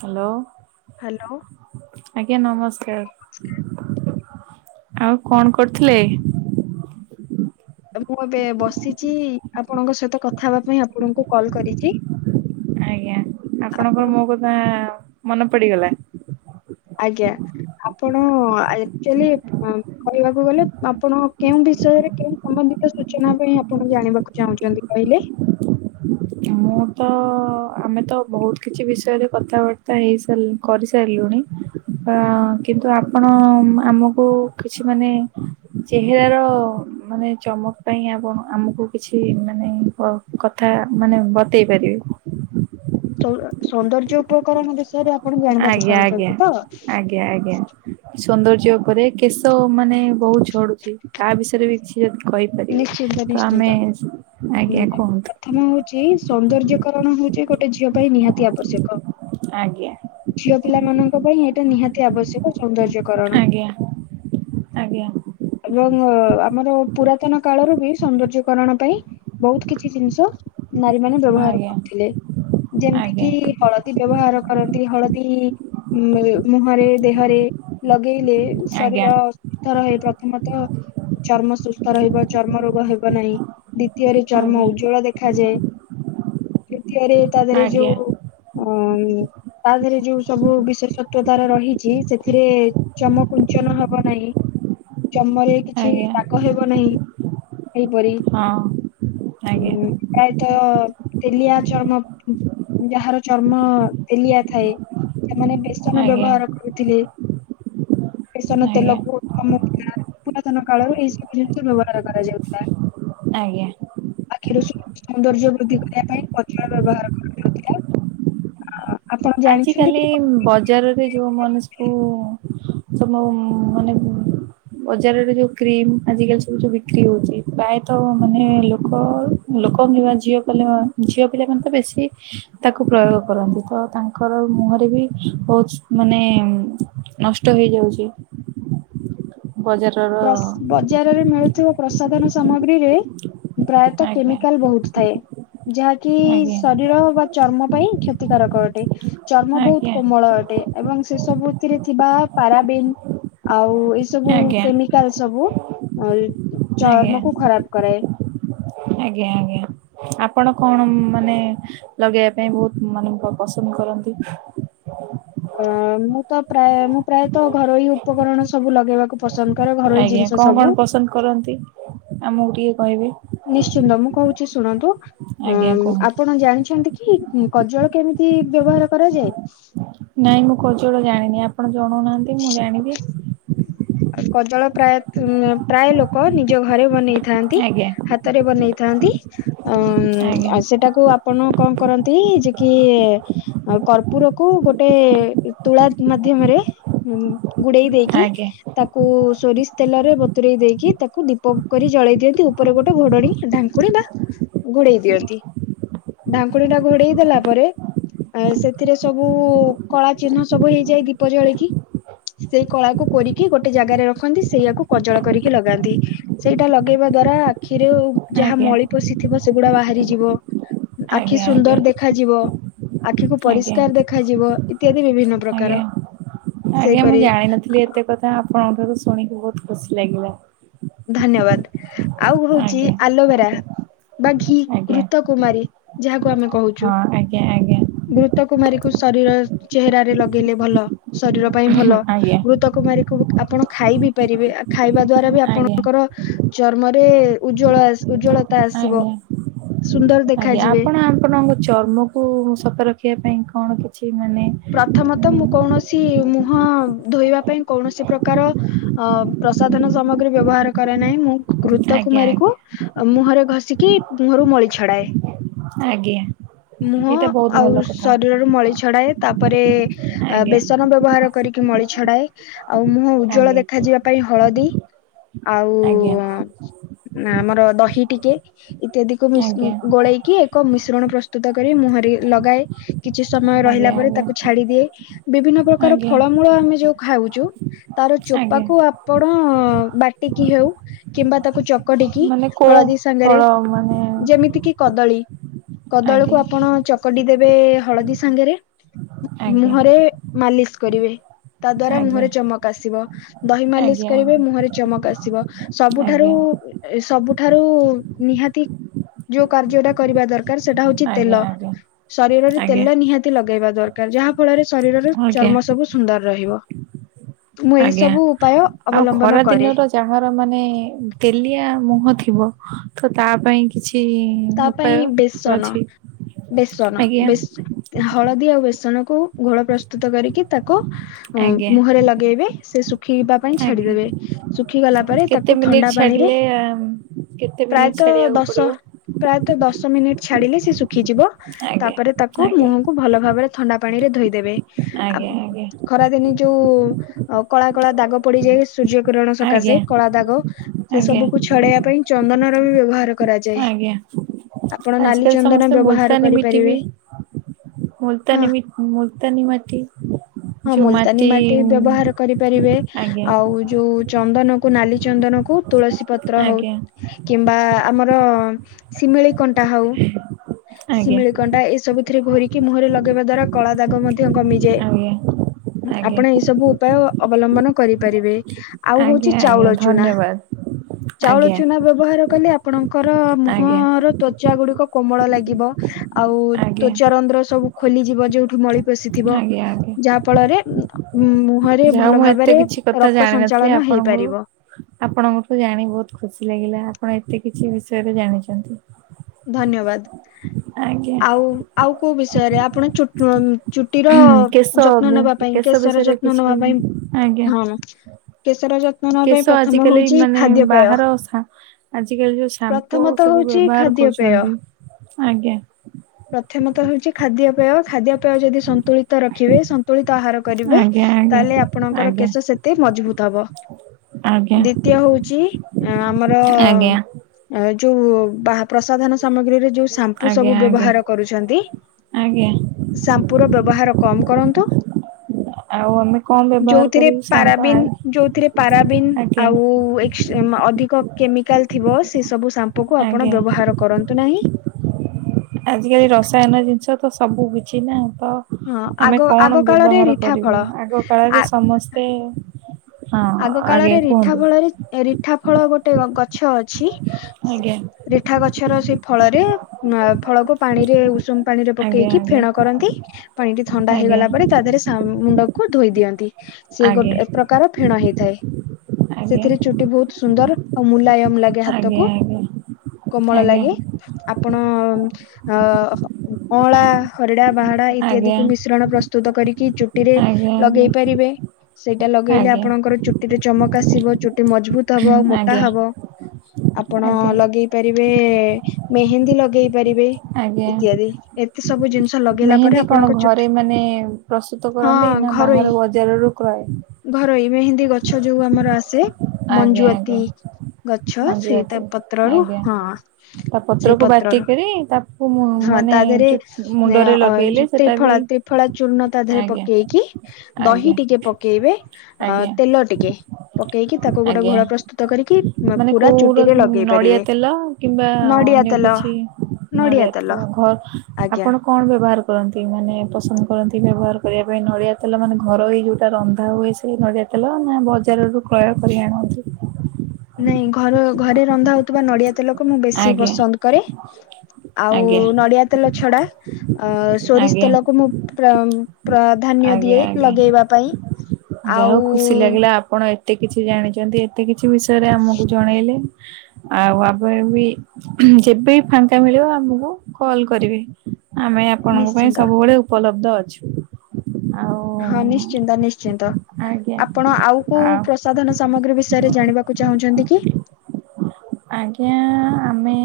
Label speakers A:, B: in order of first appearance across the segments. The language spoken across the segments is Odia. A: ହ୍ୟାଲୋ।
B: ହ୍ୟାଲୋ।
A: ଆଜ୍ଞା ନମସ୍କାର। ଆଉ କଣ କରୁଥିଲେ?
B: ମୁଁ ଏବେ ବସିଛି, ଆପଣଙ୍କ ସହିତ କଥା ହେବା ପାଇଁ ଆପଣଙ୍କୁ କଲ କରିଛି।
A: ଆଜ୍ଞା
B: ଆପଣ
A: ଆପଣଙ୍କର ମୋ କଥା ମନେ ପଡିଗଲା?
B: ଆଜ୍ଞା ଆପଣ ଆଚୁଲି କହିବାକୁ ଗଲେ ଆପଣ କେଉଁ ବିଷୟରେ କେଉଁ ସମ୍ବନ୍ଧିତ ସୂଚନା ପାଇଁ ଆପଣ ଜାଣିବାକୁ ଚାହୁଁଛନ୍ତି? କହିଲେ
A: ମୁଁ ତ ଆମେ ତ ବହୁତ କିଛି ବିଷୟରେ କଥାବାର୍ତ୍ତା ହେଇ କରିସାରିଲୁଣି ଆ କିନ୍ତୁ ଆପଣ ଆମକୁ କିଛି ମାନେ ଚେହେରାର ମାନେ ଚମକ ପାଇଁ ଆପଣ ଆମକୁ କିଛି ମାନେ କଥା ମାନେ ଦେଇପାରିବେ।
B: [unintelligible] ଉପକରଣ ବିଷୟରେ ଆପଣ ଜାଣିବାକୁ ଚାହୁଁଚନ୍ତି ତ?
A: ଆଜ୍ଞା-ଆଜ୍ଞା ସୌନ୍ଦର୍ଯ୍ୟ ଉପରେ କେଶ ମାନେ ବହୁତ୍ ଝଡୁଚି ତା ବିଷୟରେ ବି ଯଦି
B: ନିଶ୍ଚିନ୍ତ
A: କହିପାରିବେ ତ
B: ନିଶ୍ଚିନ୍ତ।
A: ଆମେ
B: ଉଁ,
A: ଆଜ୍ଞା କୁହନ୍ତୁ।
B: ପ୍ରଥମ ହଉଚି ସୌନ୍ଦର୍ଯ୍ୟକରଣ ହଉଚି ଗୋଟାଏ ଝିଅ ପାଇଁ ନିହାତି ଆବଶ୍ୟକ।
A: ଆଜ୍ଞା।
B: ଝିଅ ପିଲାମାନଙ୍କ ପାଇଁ ଏଇଟା ନିହାତି ଆବଶ୍ୟକ ସୌନ୍ଦର୍ଯ୍ୟ କରଣ
A: ଆଜ୍ଞା ଆଜ୍ଞା। ଆଜ୍ଞା
B: ଏବଂ ଆମର ପୁରା ନୂତନ କାଳରୁ ବି ସୌନ୍ଦର୍ଯ୍ୟକରଣ ପାଇଁ ବହୁତ କିଛି ଜିନିଷ ନାରୀ ମାନେ ବ୍ୟବହାର
A: ଆଜ୍ଞା
B: କରୁଥିଲେ, ଯେମିତି
A: ଆଜ୍ଞା।
B: କିି ହଳଦୀ ବ୍ୟବହାର କରନ୍ତି ହଳଦୀ ମୁହଁରେ ଦେହରେ ଲଗେଇଲେ
A: ଆଜ୍ଞା ଆଜ୍ଞା
B: ଶରୀର ସୁସ୍ଥ ରହେ, ପ୍ରଥମତଃ ଚର୍ମ ସୁ ସ୍ଥ ରହିବ ଚର୍ମ ରୋଗ ହେବ ନାହିଁ ଦ୍ଵିତୀୟରେ
A: ଆଜ୍ଞା
B: ଚର୍ମ
A: ହଁ
B: ଉଜ୍ଜଳ ଦେଖାଯାଏ ତୃତୀୟରେ ତା ଦେହରେ
A: ଆଜ୍ଞା
B: ଯୋଉ ଅ ତା ଦେହରେ ଯୋଉ ସବୁ ବିଶେଷତ ତାର ରହିଚି ସେଥିରେ ଚମ କୁଞ୍ଚନ ହବ ନାହିଁ ଚମରେ କିଛି
A: ଆଜ୍ଞା
B: ଦାଗ ହେବ ନାହିଁ ସେପରି।
A: ହଁ ଆଜ୍ଞା।
B: ପ୍ରାୟତଃ ତେଲିଆ ଚର୍ମ ଯାହାର ଚର୍ମ ତେଲିଆ ଥାଏ ସେମାନେ ବେସନ
A: ଆଜ୍ଞା
B: ବ୍ୟବହାର କରୁଥିଲେ। ବେସନ ତେଲକୁ [unintelligible] ପୁରାତନ କାଳରେ ଏ ଜିନିଷ ବ୍ୟବହାର କରାଯାଉଥିଲା।
A: ଆଜ୍ଞା।
B: ଆଖିରୁ ସୌନ୍ଦର୍ଯ୍ୟ ବୃଦ୍ଧି କରିବା ପାଇଁ [unintelligible] ବ୍ୟବହାର କରାଯାଉଥିଲା। ହଁ।
A: ଆଜି କାଲି ଵ [unintelligible] ଯୋଉ ମଣିଷକୁ [unintelligible] ବଜାରରେ ଯୋଉ କ୍ରିମ୍ ଆଜିକାଲି ସବୁ ଯୋଉ ବିକ୍ରି ହଉଚି ପ୍ରାୟତଃ ମାନେ ଲୋକ ଲୋକ କିମ୍ୱା ଝିଅ [unintelligible] ଝିଅ ପିଲାମାନେ ତ ବେଶୀ ତାକୁ ପ୍ରୟୋଗ କରନ୍ତି ତ ତା ତାଙ୍କର ମୁହଁରେ ବି ବହୁତ୍ ମାନେ ନଷ୍ଟ ହେଇଯାଉଚି। ବଜାର
B: ବଜାରରେ ମିଳୁଥିବା ପ୍ରସାଧନ ସାମଗ୍ରୀରେ ପ୍ରାୟତଃ
A: ଆଜ୍ଞା
B: କେମିକାଲ୍ ବହୁତ୍ ଥାଏ ଯାହାକି
A: ଆଜ୍ଞା
B: ଶରୀର ବା ଚର୍ମ ପାଇଁ କ୍ଷତିକାରକ ଅଟେ ଚର୍ମ ବହୁତ
A: ଆଜ୍ଞା
B: କୋମଳ ଅଟେ। ଏବଂ ସେ ସବୁଥିରେ ଥିବା ପାରାବିନ୍ ଆଉ ଏଇ ସବୁ
A: ଆଜ୍ଞା
B: [unintelligible] ସବୁ ଅଁ ଚର୍ମକୁ ଖରାପ କରାଏ।
A: ଆଜ୍ଞା-ଆଜ୍ଞା। ଆପଣ କଣ ମାନେ ଲଗେଇବା ପାଇଁ ବହୁତ୍ ମାନେ ପସନ୍ଦ କରନ୍ତି?
B: ଅ ମୁଁ ତ ପ୍ରାୟ ମୁଁ ପ୍ରାୟତଃ ଘରୋଇ ଉପକରଣ ସବୁ ଲଗେଇବାକୁ ପସନ୍ଦ କରେ ଘରୋଇ
A: ଆଜ୍ଞା
B: ଜିନିଷ ସବୁ
A: କଣ-କଣ ପସନ୍ଦ କରନ୍ତି ଆମକୁ ଟିକେ କହିବେ?
B: ନିଶ୍ଚିନ୍ତ ମୁଁ କହୁଚି ଶୁଣନ୍ତୁ ଅ
A: ଆଜ୍ଞା କୁହନ୍ତୁ।
B: ଆପଣ ଜାଣିଚନ୍ତି କି କଜଳ କେମିତି ବ୍ୟବହାର କରାଯାଏ?
A: ନାଇଁ ମୁଁ କଜଳ ଜାଣିନି ଆପଣ ଜଣଉନାହାନ୍ତି ମୁଁ ଜାଣିବି।
B: କଜଳ ପ୍ରାୟତ ପ୍ରାୟ ଲୋକ ନିଜ ଘରେ ବନେଇଥାନ୍ତି
A: ଆଜ୍ଞା
B: ହା ତରେ ବନେଇଥାନ୍ତି ଅଂ
A: ଆଜ୍ଞା।
B: ଆଉ ସେଟାକୁ ଆପ ଆପଣ କଣ କରନ୍ତି ଯେ କି ଆଉ କର୍ପୁରକୁ ଗୋଟେ ତୁଳା ମାଧ୍ୟମରେ ଉଁ ଗୁଡେଇ ଦେଇକି
A: ଆଜ୍ଞା
B: ତାକୁ ସୋରିଷ ତେଲରେ ବତୁରେଇ ଦେଇକି ତାକୁ ଦୀପ କରି ଜଳେଇ ଦିଅନ୍ତି ଉପରେ ଗୋଟେ ଘୋଡଣୀ ଢାଙ୍କୁଣୀ ବା ଘୋଡେଇ ଦିଅନ୍ତି ଢାଙ୍କୁଣୀ ଟା ଘୋଡେଇ ଦେଲା ପରେ ଆଉ ସେଥିରେ ସବୁ କଳା ଚିହ୍ନ ସବୁ ହେଇଯାଏ ଦୀପ ଜଳିକି ସେଇ କଳାକୁ କୋରି କି ଗୋଟେ ଜାଗାରେ ରଖନ୍ତି ସେଇଆକୁ କଜଳ କରିକି ଲଗାନ୍ତି ସେଇଟା ଲଗେଇବା ଦ୍ଵାରା ଆଖିରେ
A: ଆଜ୍ଞା
B: ଯାହା
A: ଆଜ୍ଞା
B: ମଳି ପଶିଥିବ ସେଗୁଡା ବାହାରିଯିବ ଆଖି
A: ଆଜ୍ଞା
B: ସୁନ୍ଦର ଦେଖାଯିବ ଆଖିକୁ
A: ଆଜ୍ଞା
B: ପରିଷ୍କାର ଦେଖାଯିବ ଇତ୍ୟାଦି ବିଭିନ୍ନ
A: ଆଜ୍ଞା
B: ପ୍ରକାର।
A: ଆଜ୍ଞା ମୁଁ
B: ସେଇପରି
A: ଜାଣିନଥିଲି ଏତେ କଥ୍ ଥା ଆପଣଙ୍କ ଠାରୁ ଶୁଣିକି ବହୁତ ଖୁସି ଲାଗିଲା।
B: ଧନ୍ୟବାଦ ଆଉ ହଉଚି
A: ଆଜ୍ଞା।
B: ଆଲୋଭେରା ବା ଘି
A: ଆଜ୍ଞା
B: କ୍ରୁତ କୁମାରୀ ଯାହାକୁ ଆମେ କହୁଚୁ
A: ହଁ ଆଜ୍ଞା ଆଜ୍ଞା
B: ଘୃତ କୁମାରୀକୁ ଶରୀର ଚେହେରାରେ ଲଗେଇଲେ ଭଲ ଶରୀର ପାଇଁ ଭଲ
A: ଆଜ୍ଞା
B: କୃତ ଘୃତ କୁମାରୀକୁ ଆପଣ ଖାଇ ବି ପାରିବେ ଆଉ ଖାଇବା ଦ୍ଵାରା ବି ଆପଣ
A: ଆଜ୍ଞା
B: ଙ୍କର ଚର୍ମରେ ଉଜ୍ଜଳ ଉଜ୍ଜଳତା ଆସିବ।
A: ଆଜ୍ଞା।
B: ସୁନ୍ଦର
A: ଆଜ୍ଞା
B: ଦେଖାଯିବେ
A: ଆପଣ ଆପଣଙ୍କ ଚର୍ମକୁ ସଫା ରଖିବା ପାଇଁ କଣ କିଛି ମାନେ
B: ପ୍ରଥମତଃ ମୁଁ କୌଣସି ସିଏ ମୁହଁ ଧୋଇବା ପାଇଁ କୌଣସି ପ୍ରକାର ଅ ପ୍ରସାଧନ ସାମଗ୍ରୀ ବ୍ୟବହାର କରେ ନାହିଁ ମୁଁ ଘୃତ
A: ଆଜ୍ଞା
B: କୁମାରୀକୁ
A: ଆଜ୍ଞା
B: ମୁହଁରେ ଘଷିକି ମୁହଁରୁ ମଳି ଛଡ଼ାଏ।
A: ଆଜ୍ଞା।
B: ମୁହଁ
A: ଏଇଟା ବହୁତ ଭଲ
B: ଆଉ
A: କଥା
B: ଶରୀରରୁ ମଳି ଛଡାଏ ତାପରେ
A: ଆଜ୍ଞା
B: ବେସନ ବ୍ୟବହାର କରିକି ମଳି ଛଡାଏ ଆଉ ମୁହଁ ଉଜ୍ଜଳ
A: ଆଜ୍ଞା
B: ଦେଖାଯିବା ପାଇଁ ହଳଦୀ ଆଉ
A: ଆଜ୍ଞା
B: ଆମର ଦହି ଟିକେ ଇତ୍ୟାଦିକୁ ମିସ୍
A: ଆଜ୍ଞା
B: ଗୋଳେଇକି ଏକ ମିଶ୍ରଣ ପ୍ରସ୍ତୁତ କରି ମୁହଁରେ ଲଗାଏ କିଛି ସମୟ ରହିଲା
A: ଆଜ୍ଞା
B: ପରେ ତାକୁ ଛାଡି ଦିଏ ବିଭିନ୍ନ
A: ଆଜ୍ଞା
B: ପ୍ରକାର
A: ଆଜ୍ଞା
B: ଫଳମୂଳ ଆମେ ଯୋଉ ଖାଉଚୁ ଆରେ
A: ଆଜ୍ଞା
B: ଚୋପାକୁ ଆପଣ ବାଟିକି ହେଉ କିମ୍ବା ତାକୁ ଚକ୍ କରିକି
A: ମାନେ କୋଉ
B: ହଳଦୀ ସାଙ୍ଗରେ
A: ଫଳ ମାନେ
B: ଯେମିତି କିି କଦଳୀ କଦଳୀକୁ
A: ଆଜ୍ଞା
B: ଆପଣ ଚକଟି ଦେବେ ହଳଦୀ ସାଙ୍ଗରେ
A: ଆଜ୍ଞା
B: ମୁହଁରେ ମାଲିସ୍ କରିବେ ତା ଦ୍ଵାରା
A: ଆଜ୍ଞା
B: ମୁହଁରେ ଚମକ ଆସିବ। ଦହି ମାଲିସ୍
A: ଆଜ୍ଞା ଆଜ୍ଞା
B: କରିବେ ମୁହଁରେ ଚମକ ଆସିବ ସବୁଠାରୁ
A: ଆଜ୍ଞା
B: ସବୁଠାରୁ ନିହାତି ଯୋଉ କାର୍ଯ୍ୟଟା କରିବା ଦରକାର ସେଟା ହଉଛି
A: ଆଜ୍ଞା
B: ତେଲ ଶରୀରରେ
A: ଆଜ୍ଞା
B: ତେଲ ନିହାତି ଲଗେଇବା ଦରକାର ଯାହା ଫଳରେ ଶରୀରର
A: ଆଜ୍ଞା
B: ଚର୍ମ ସବୁ ସୁନ୍ଦର ରହିବ ମୁଁ ଏଇ ସବୁ ଉପାୟ ଅବଲମ୍ବନ କରେ।
A: କାହାର ମାନେ ତେଲିଆ ମୁହଁ ଥିବ ତ ତା ପାଇଁ କିଛି
B: ତା ପାଇଁ
A: ଉପାୟ
B: ବେସନ
A: ଅଛି
B: ବେସନ
A: ଆଜ୍ଞା
B: ବେସ୍ ହଳଦୀ ଆଉ ବେସନକୁ ଘୋଳ ପ୍ରସ୍ତୁତ କରିକି ତାକୁ
A: ଆଜ୍ଞା
B: ମୁହଁରେ ଲଗେଇବେ ସେ ଶୁକ୍ ଶୁଖିବା ପାଇଁ
A: ଆଜ୍ଞା
B: ଛାଡିଦେବେ ଶୁଖି ଗଲା ପରେ
A: କେତେ
B: ତାକୁ
A: ମିନିଟ
B: ଥଣ୍ଡା ପାଣିରେ
A: ଛାଡିଲେ କେତେ ମିନିଟ
B: ପ୍ରାୟତଃ
A: ଛାଡିବାକୁ ପଡିବ?
B: ଦଶ ପ୍ରାୟତଃ ଦଶ ମିନିଟ ଛାଡିଲେ ସେ ଶୁଖିଯିବ ତାପରେ
A: ଆଜ୍ଞା
B: ତାକୁ ମୁହଁ କୁ ଭଲ ଭାବରେ ଥଣ୍ଡା ପାଣିରେ ଧୋଇଦେବେ।
A: ଆଜ୍ଞା ଆଜ୍ଞା।
B: ରେନି ଯୋଉ ଅ କଳା କଳା ଦାଗ ପଡିଯାଇ ସେ ସୂର୍ଯ୍ୟ କିରଣ
A: ଆଜ୍ଞା
B: ସକାଶେ କଳା ଦାଗ
A: ଆଜ୍ଞା
B: ସେ
A: ଆଜ୍ଞା
B: ସବୁକୁ ଛଡେଇବା ପାଇଁ ଚନ୍ଦନ ର ବି ବ୍ୟବହାର କରାଯାଏ।
A: ଆଜ୍ଞା
B: ଆପଣ ନାଲି
A: ଆଜିକାଲି
B: ଚନ୍ଦନ
A: ସମସ୍ତେ
B: ବ୍ୟବହାର
A: ମୁଲତାନୀମିଟି ବି
B: କରିପାରିବେ ହଁ
A: ମୁଲତାନୀମି ମୁଲତାନୀମାଟି
B: ହଁ ମୁଲତାନୀ ମାଟି ବ୍ୟବହାର କରିପାରିବେ
A: ଆଜ୍ଞା
B: ଆଉ ଯୋଉ ଚନ୍ଦନକୁ ନାଲି ଚନ୍ଦନ କ ତୁଳସୀ ପତ୍ର
A: ଆଜ୍ଞା
B: ହଉ
A: ଆଜ୍ଞା
B: କିମ୍ବା ଆମର ଶିମିଳି କଣ୍ଟା ହଉ ଶିମିଳି କଣ୍ଟା ଏ ସବୁ ଥିରେ ଘୋରିକି ମୁହଁରେ ଲଗେଇବା ଦ୍ଵାରା କଳାଦାଗ ମଧ୍ୟ କମିଯାଏ।
A: ଆଜ୍ଞା ଆଜ୍ଞା
B: ଆପଣ ଏଇ ସବୁ ଉପାୟ ଅବଲମ୍ବନ କରିପାରିବେ। ଆଉ
A: ଆଜ୍ଞା
B: ହଉଛି
A: ଆଜ୍ଞା
B: ଚାଉଳ ଚୁନା
A: ଧନ୍ୟବାଦ
B: ଚାଉଳ
A: ଆଜ୍ଞା
B: ଚୁନା ବ୍ୟବହାର କଲେ ଆପଣ ଙ୍କର
A: ଆଜ୍ଞା
B: ମୁହଁର ତ୍ଵଚା ଗୁଡିକ କୋମଳ ଲାଗିବ ଆଉ
A: ଆଜ୍ଞା
B: ତ୍ୱଚା ରନ୍ଧ୍ର ସବୁ ଖୋଲିଯିବ ଯୋଉଠି ମଳି ପଶିଥିବ
A: ଆଜ୍ଞା ଆଜ୍ଞା
B: ଯାହା ଫଳରେ ମୁହଁରେ
A: ଯାହା
B: ଭଲ
A: ମୁଁ ଏତେ
B: ଭାବରେ
A: କିଛି କଥା
B: ରକ୍ତ
A: ଜାଣିନଥିଲି
B: ସଞ୍ଚାଳନ
A: ଆପଣଙ୍କୁ
B: ହେଇପାରିବ।
A: ଆପଣଙ୍କଠୁ ଜାଣି ବହୁତ ଖୁସି ଲାଗିଲା ଆପଣ ଏତେ କିଛି ବିଷୟରେ ଜାଣିଛନ୍ତି।
B: ଧନ୍ୟବାଦ
A: ଆଜ୍ଞା
B: ଆଉ ଆଉ କୋଉ ବିଷୟରେ ଆପଣ ଚୁଟିର
A: କେଶ
B: ଯତ୍ନ ନବା ପାଇଁ
A: କେଶ
B: କେଶର
A: ବିଷୟରେ
B: ଯତ୍ନ
A: କିଛି
B: ନବା ପାଇଁ
A: ଆଜ୍ଞା
B: ହଁ କେଶର ଯତ୍ନ ନେବା ପାଇଁ
A: କେଶ
B: ପ୍ରଥମ
A: ଆଜିକାଲି
B: ହଉଛି
A: ମାନେ
B: ଖାଦ୍ୟପେୟ।
A: ବାହାର ସା ଆଜିିକାଲି ଯୋଉ ସା ସାମ୍ପୁ
B: ପ୍ରଥମତଃ
A: ସବୁ
B: ହଉଛି
A: ବ୍ୟବହାର
B: ଖାଦ୍ୟପେୟ।
A: କରୁଛନ୍ତି ଆଜ୍ଞା।
B: ପ୍ରଥମତ ହଉଛି ଖାଦ୍ୟପେୟ ଖାଦ୍ୟପେୟ ଯଦି ସନ୍ତୁଳିତ ରଖିବେ ସନ୍ତୁଳିତ ଆହାର କରିବେ
A: ଆଜ୍ଞା ଆଜ୍ଞା
B: ତାହେଲେ ଆପଣଙ୍କର
A: ଆଜ୍ଞା
B: କେଶ ସେତେ ମଜବୁତ ହବ।
A: ଆଜ୍ଞା
B: ଦ୍ଵିତୀୟ ହଉଚ ଆମର
A: ଆଜ୍ଞା ଆଜ୍ଞା
B: ଯୋଉ ବା ପ୍ରସାଧନ ସାମଗ୍ରୀରେ ଯୋଉ ସାମ୍ପୁ ସବୁ ବ୍ୟବହାର
A: ଆଜ୍ଞା
B: ହାର କାଟୁଛନ୍ତି
A: ଆଜ୍ଞା
B: ସାମ୍ପ ର ବ୍ୟବହାର କମ କରନ୍ତୁ
A: ଆଉ ଆମେ କଣ ବ୍ୟବହାର
B: ଯୋଉଥିରେ
A: କରିବୁ ସାମ୍ପ
B: ପାରାବିନ୍ ଯୋଉଥିରେ ପାରାବିନ୍
A: ଆଜ୍ଞା
B: ଆଉ ଅଧିକ କେମିକାଲ୍ ଥିବ ସେସବୁ ସାମ୍ପୁକୁ ଆପଣ
A: ଆଜ୍ଞା
B: ବ୍ୟବହାର କରନ୍ତୁ ନାହିଁ।
A: ଆଜିକାଲି ରସାୟନ ଜିନିଷ ତ ସବୁ କିଛି ନା ତ
B: ହଁ ଆଗ
A: ଆମେ
B: ଆଗ
A: କଣ
B: କାଳରେ
A: ବ୍ୟବହାର
B: ରିଠା ଫଳ
A: କରିବୁ ଆଗ
B: ଆ
A: କାଳରେ ସମସ୍ତେ ହଁ
B: ଆଗ
A: ଆଜ୍ଞା
B: କାଳରେ ରିଠା
A: କୁହନ୍ତୁ
B: ଫଳରେ ରିଠା ଫଳ ଗୋଟେ ଗଛ ଅଛି
A: ଆଜ୍ଞା
B: ରିଠା ଗଛର ସେଇ ଫଳରେ ଫଳକୁ ପାଣିରେ ଉଷୁମ ପାଣି ରେ
A: ଆଜ୍ଞା
B: ପକେଇକି ଫେଣ କରନ୍ତି ପାଣିଟି ଥଣ୍ଡା
A: ଆଜ୍ଞା
B: ହେଇଗଲା ପରେ ତା ଦେହରେ ସା ମୁଣ୍ଡକୁ ଧୋଇ ଦିଅନ୍ତି ସେ
A: ଆଜ୍ଞା
B: ଗୋଟେ ଏ ପ୍ରକାର ଫେଣ ହେଇଥାଏ
A: ଆଜ୍ଞା
B: ସେଥିରେ ଚୁଟି ବହୁତ ସୁନ୍ଦର ଆଉ ମୁଲାୟମ ଲାଗେ
A: ଆଜ୍ଞା
B: ହାତକୁ କୋମଳ
A: ଆଜ୍ଞା
B: ଲାଗେ ଆପଣ ଅ ଅଁଳା ହରିଡା ବାହାଡା ଇତ୍ୟାଦି
A: ଆଜ୍ଞା
B: କୁ ମିଶ୍ରଣ ପ୍ରସ୍ତୁତ କରିକି ଚୁଟି ରେ
A: ଆଜ୍ଞା
B: ଲଗେଇ ପାରିବେ। ସେଇଟା
A: ଆଜ୍ଞା
B: ଲଗେଇଲେ ଆ
A: ଆଜ୍ଞା
B: ଚୁଟି ରେ ଚମକ ଆସିବ ଚୁଟି ମଜବୁତ ହବ ଆଉ ମୋଟା
A: ଆଜ୍ଞା ଆଜ୍ଞା
B: ହବ ଆପଣ
A: ଆଜ୍ଞା
B: ଲଗେଇ ପାରିବେ ମେହେନ୍ଦୀ ଲଗେଇ ପାରିବେ
A: ଆଜ୍ଞା
B: ଇତ୍ୟାଦି ଏତେ ସବୁ ଜିନିଷ ଲଗେଇଲା ପରେ
A: ମେହେନ୍ଦୀ
B: ଆପଣଙ୍କ
A: କଣ
B: ଚୁଟି
A: ଘରେ ମାନେ ପ୍ରସ୍ତୁ ପ୍ରସ୍ତୁତ
B: ହଁ
A: କରନ୍ତି ନା ବାହ
B: ଘରୋଇ
A: ବଜାରରୁ କ୍ରୟ
B: ଘରୋଇ ମେହେନ୍ଦୀ ଗଛ ଯୋଉ ଆମର ଆସେ
A: ଆଜ୍ଞା
B: ମଞ୍ଜୁଆତି
A: ଆଜ୍ଞା
B: ଗଛ ଅଛି ତା
A: ମଞ୍ଜୁଆତି
B: ପତ୍ରରୁ
A: ଆଜ୍ଞା
B: ହଁ
A: ତା
B: ସେଇ
A: ପତ୍ରକୁ
B: ପତ୍ରରୁ।
A: ବାଟିକରି ତାକୁ
B: ହଁ
A: ମାନେ
B: ତା ଦେହରେ
A: ମୁଣ୍ଡରେ
B: ଅଁ
A: ଲଗେଇଲେ
B: ଯୋଉ
A: ସେଟା ବି
B: ତ୍ରିଫଳା ତ୍ରିଫଳା ଚୂର୍ଣ ତା ଦେହରେ
A: ଆଜ୍ଞା
B: ପକେଇକି ଦହି
A: ଆଜ୍ଞା
B: ଟିକେ ପକେଇବେ ଅ
A: ଆଜ୍ଞା
B: ତେଲ ଟିକେ ପକେଇକି ତାକୁ ଗୋଟେ
A: ଆଜ୍ଞା
B: ଘୋଳ ପ୍ରସ୍ତୁତ କରିକି
A: ମାନେ
B: ପୁରା
A: କୋଉର
B: ଚୁଟିରେ ଲଗେଇ
A: ନଡିଆ
B: ପାରିବେ।
A: ତେଲ କିମ୍ବା
B: ନଡିଆ
A: ଅନ୍ୟ
B: ତେଲ
A: କିଛି ନଡ଼ିଆ ତେଲ ଘର୍
B: ଆଜ୍ଞା
A: ଆପଣ କଣ ବ୍ୟବହାର କରନ୍ତି ମାନେ ପସନ୍ଦ କରନ୍ତି ବ୍ୟବହାର କରିବା ପାଇଁ ନଡ଼ିଆ ତେଲ ମାନେ ଘରୋଇ ଯୋଉଟା ରନ୍ଧା ହୁଏ ସେ ସେ ନଡ଼ିଆ ତେଲ ନା ବଜାରରୁ କ୍ରୟ କରି ଆଣନ୍ତି?
B: ନାଇଁ ଘର ଘରେ ରନ୍ଧା ହଉଥିବା ନଡିଆ ତେଲକୁ ମୁଁ ବେଶୀ ପସନ୍ଦ କରେ‌
A: ଆଜ୍ଞା
B: ଆଉ
A: ଆଜ୍ଞା
B: ନଡିଆ ତେଲ ଛଡା ଅ ସୋରିଷ
A: ଆଜ୍ଞା
B: ତେଲକୁ ମୁଁ ପ୍ର ପ୍ରଧାନ୍ୟ ଦିଏ ଲଗେଇବା ପାଇଁ।
A: ଯାଆ
B: ଆଉ
A: ହଉ ଖୁସି ଲାଗିଲା ଆପଣ ଏତେ କିଛି ଜାଣିଛନ୍ତି ଏତେ କିଛି ବିଷୟରେ ଆମକୁ ଜଣେଇଲେ। ଆଉ ଆମେ ବି ହୁଁ ଯେବେ ଫାଙ୍କା ମିଳିବ ଆମକୁ କଲ କରିବେ। ଆମେ ଆପଣଙ୍କ ପାଇଁ
B: ନିଶ୍ଚିନ୍ତ
A: ସବୁବେଳେ ଉପଲବ୍ଧ ଅଛୁ ଆଉ
B: ହଁ ନିଶ୍ଚିନ୍ତ-ନିଶ୍ଚିନ୍ତ,
A: ଆଜ୍ଞା
B: ଆପଣ ଆଉ କୋଉ ପ୍ରସ୍ ସାଧନ ସାମଗ୍ରୀ ବିଷୟରେ ଜାଣିବାକୁ ଚାହୁଁଛନ୍ତି କି?
A: ଆଜ୍ଞା-ଆ-ଆ ଆମେ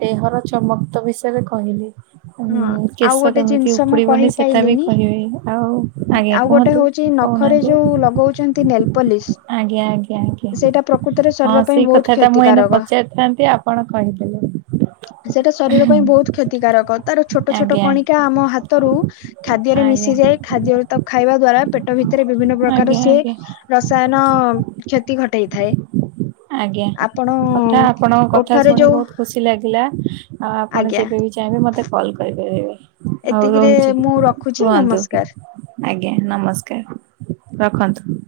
A: ଦେହର ଚମକ ତ ବିଷୟରେ କହିଲି।
B: ହଁ
A: ଉଁ-ଉଁ
B: ଆଉ
A: କେଶ
B: ଗୋଟେ
A: କେମିତି
B: ଜିନିଷ ମୁଁ
A: ଉପୁଡିବନି ସେଟା ବି
B: କହିପାଇଲିନି
A: କହିବେ ଆଉ ଆଜ୍ଞା
B: ଆଉ ଗୋଟେ
A: କୁହନ୍ତୁ।
B: ହଉଛି ନଖରେ ଯୋଉ ଲଗଉଛନ୍ତି ନେଲ୍ ପଲିସ୍
A: ଆଜ୍ଞା-ଆଜ୍ଞା-ଆଜ୍ଞ୍ ଜ୍ଞା, ହଁ
B: ଶରୀର ପାଇଁ
A: ସେଇ
B: ବହୁତ
A: କଥାଟା ମୁଁ ଏଇନେ
B: କ୍ଷତିକାରକ।
A: ପଚାରିଥାନ୍ତି ଆପଣ କହିଦେଲେ।
B: ସେଇଟା ଶରୀର ପାଇଁ ବହୁତ କ୍ଷତିକାରକ ତାର ଛୋଟ ଛୋଟ
A: ଆଜ୍ଞା
B: କଣିକ୍ କା ଆମ ହାତରୁ ଖାଦ୍ୟରେ
A: ଆଜ୍ଞା
B: ମିଶିଯାଏ ଖାଦ୍ୟରେ ତାକୁ ଖାଇବା ଦ୍ଵାରା ପେଟ୍ ପେଟ ଭିତରେ ବିଭିନ୍ନ ପ୍ରକାର
A: ଆଜ୍ଞା
B: ସିଏ
A: ଆଜ୍ଞା
B: ରସାୟନ-ଅ କ୍ଷତି ଘଟାଇଥାଏ।
A: ଆଜ୍ଞା, କଥା ଆପଣଙ୍କ କଥା
B: ଓଠରେ
A: ଶୁଣି
B: ଯୋଉ
A: ବହୁତ ଖୁସି ଲାଗିଲା ଆଉ ଆପଣ
B: ଆଜ୍ଞା
A: ଯେବେ ବି ଚାହିଁବେ ମତେ କଲ୍ କରିପାରିବେ, ହଉ
B: ଏତିକିରେ
A: ରହୁଛି।
B: ମୁଁ ରଖୁଛି
A: କୁହନ୍ତୁ।
B: ନମସ୍କାର।
A: ଆଜ୍ଞା ନମସ୍କାର। ରଖନ୍ତୁ।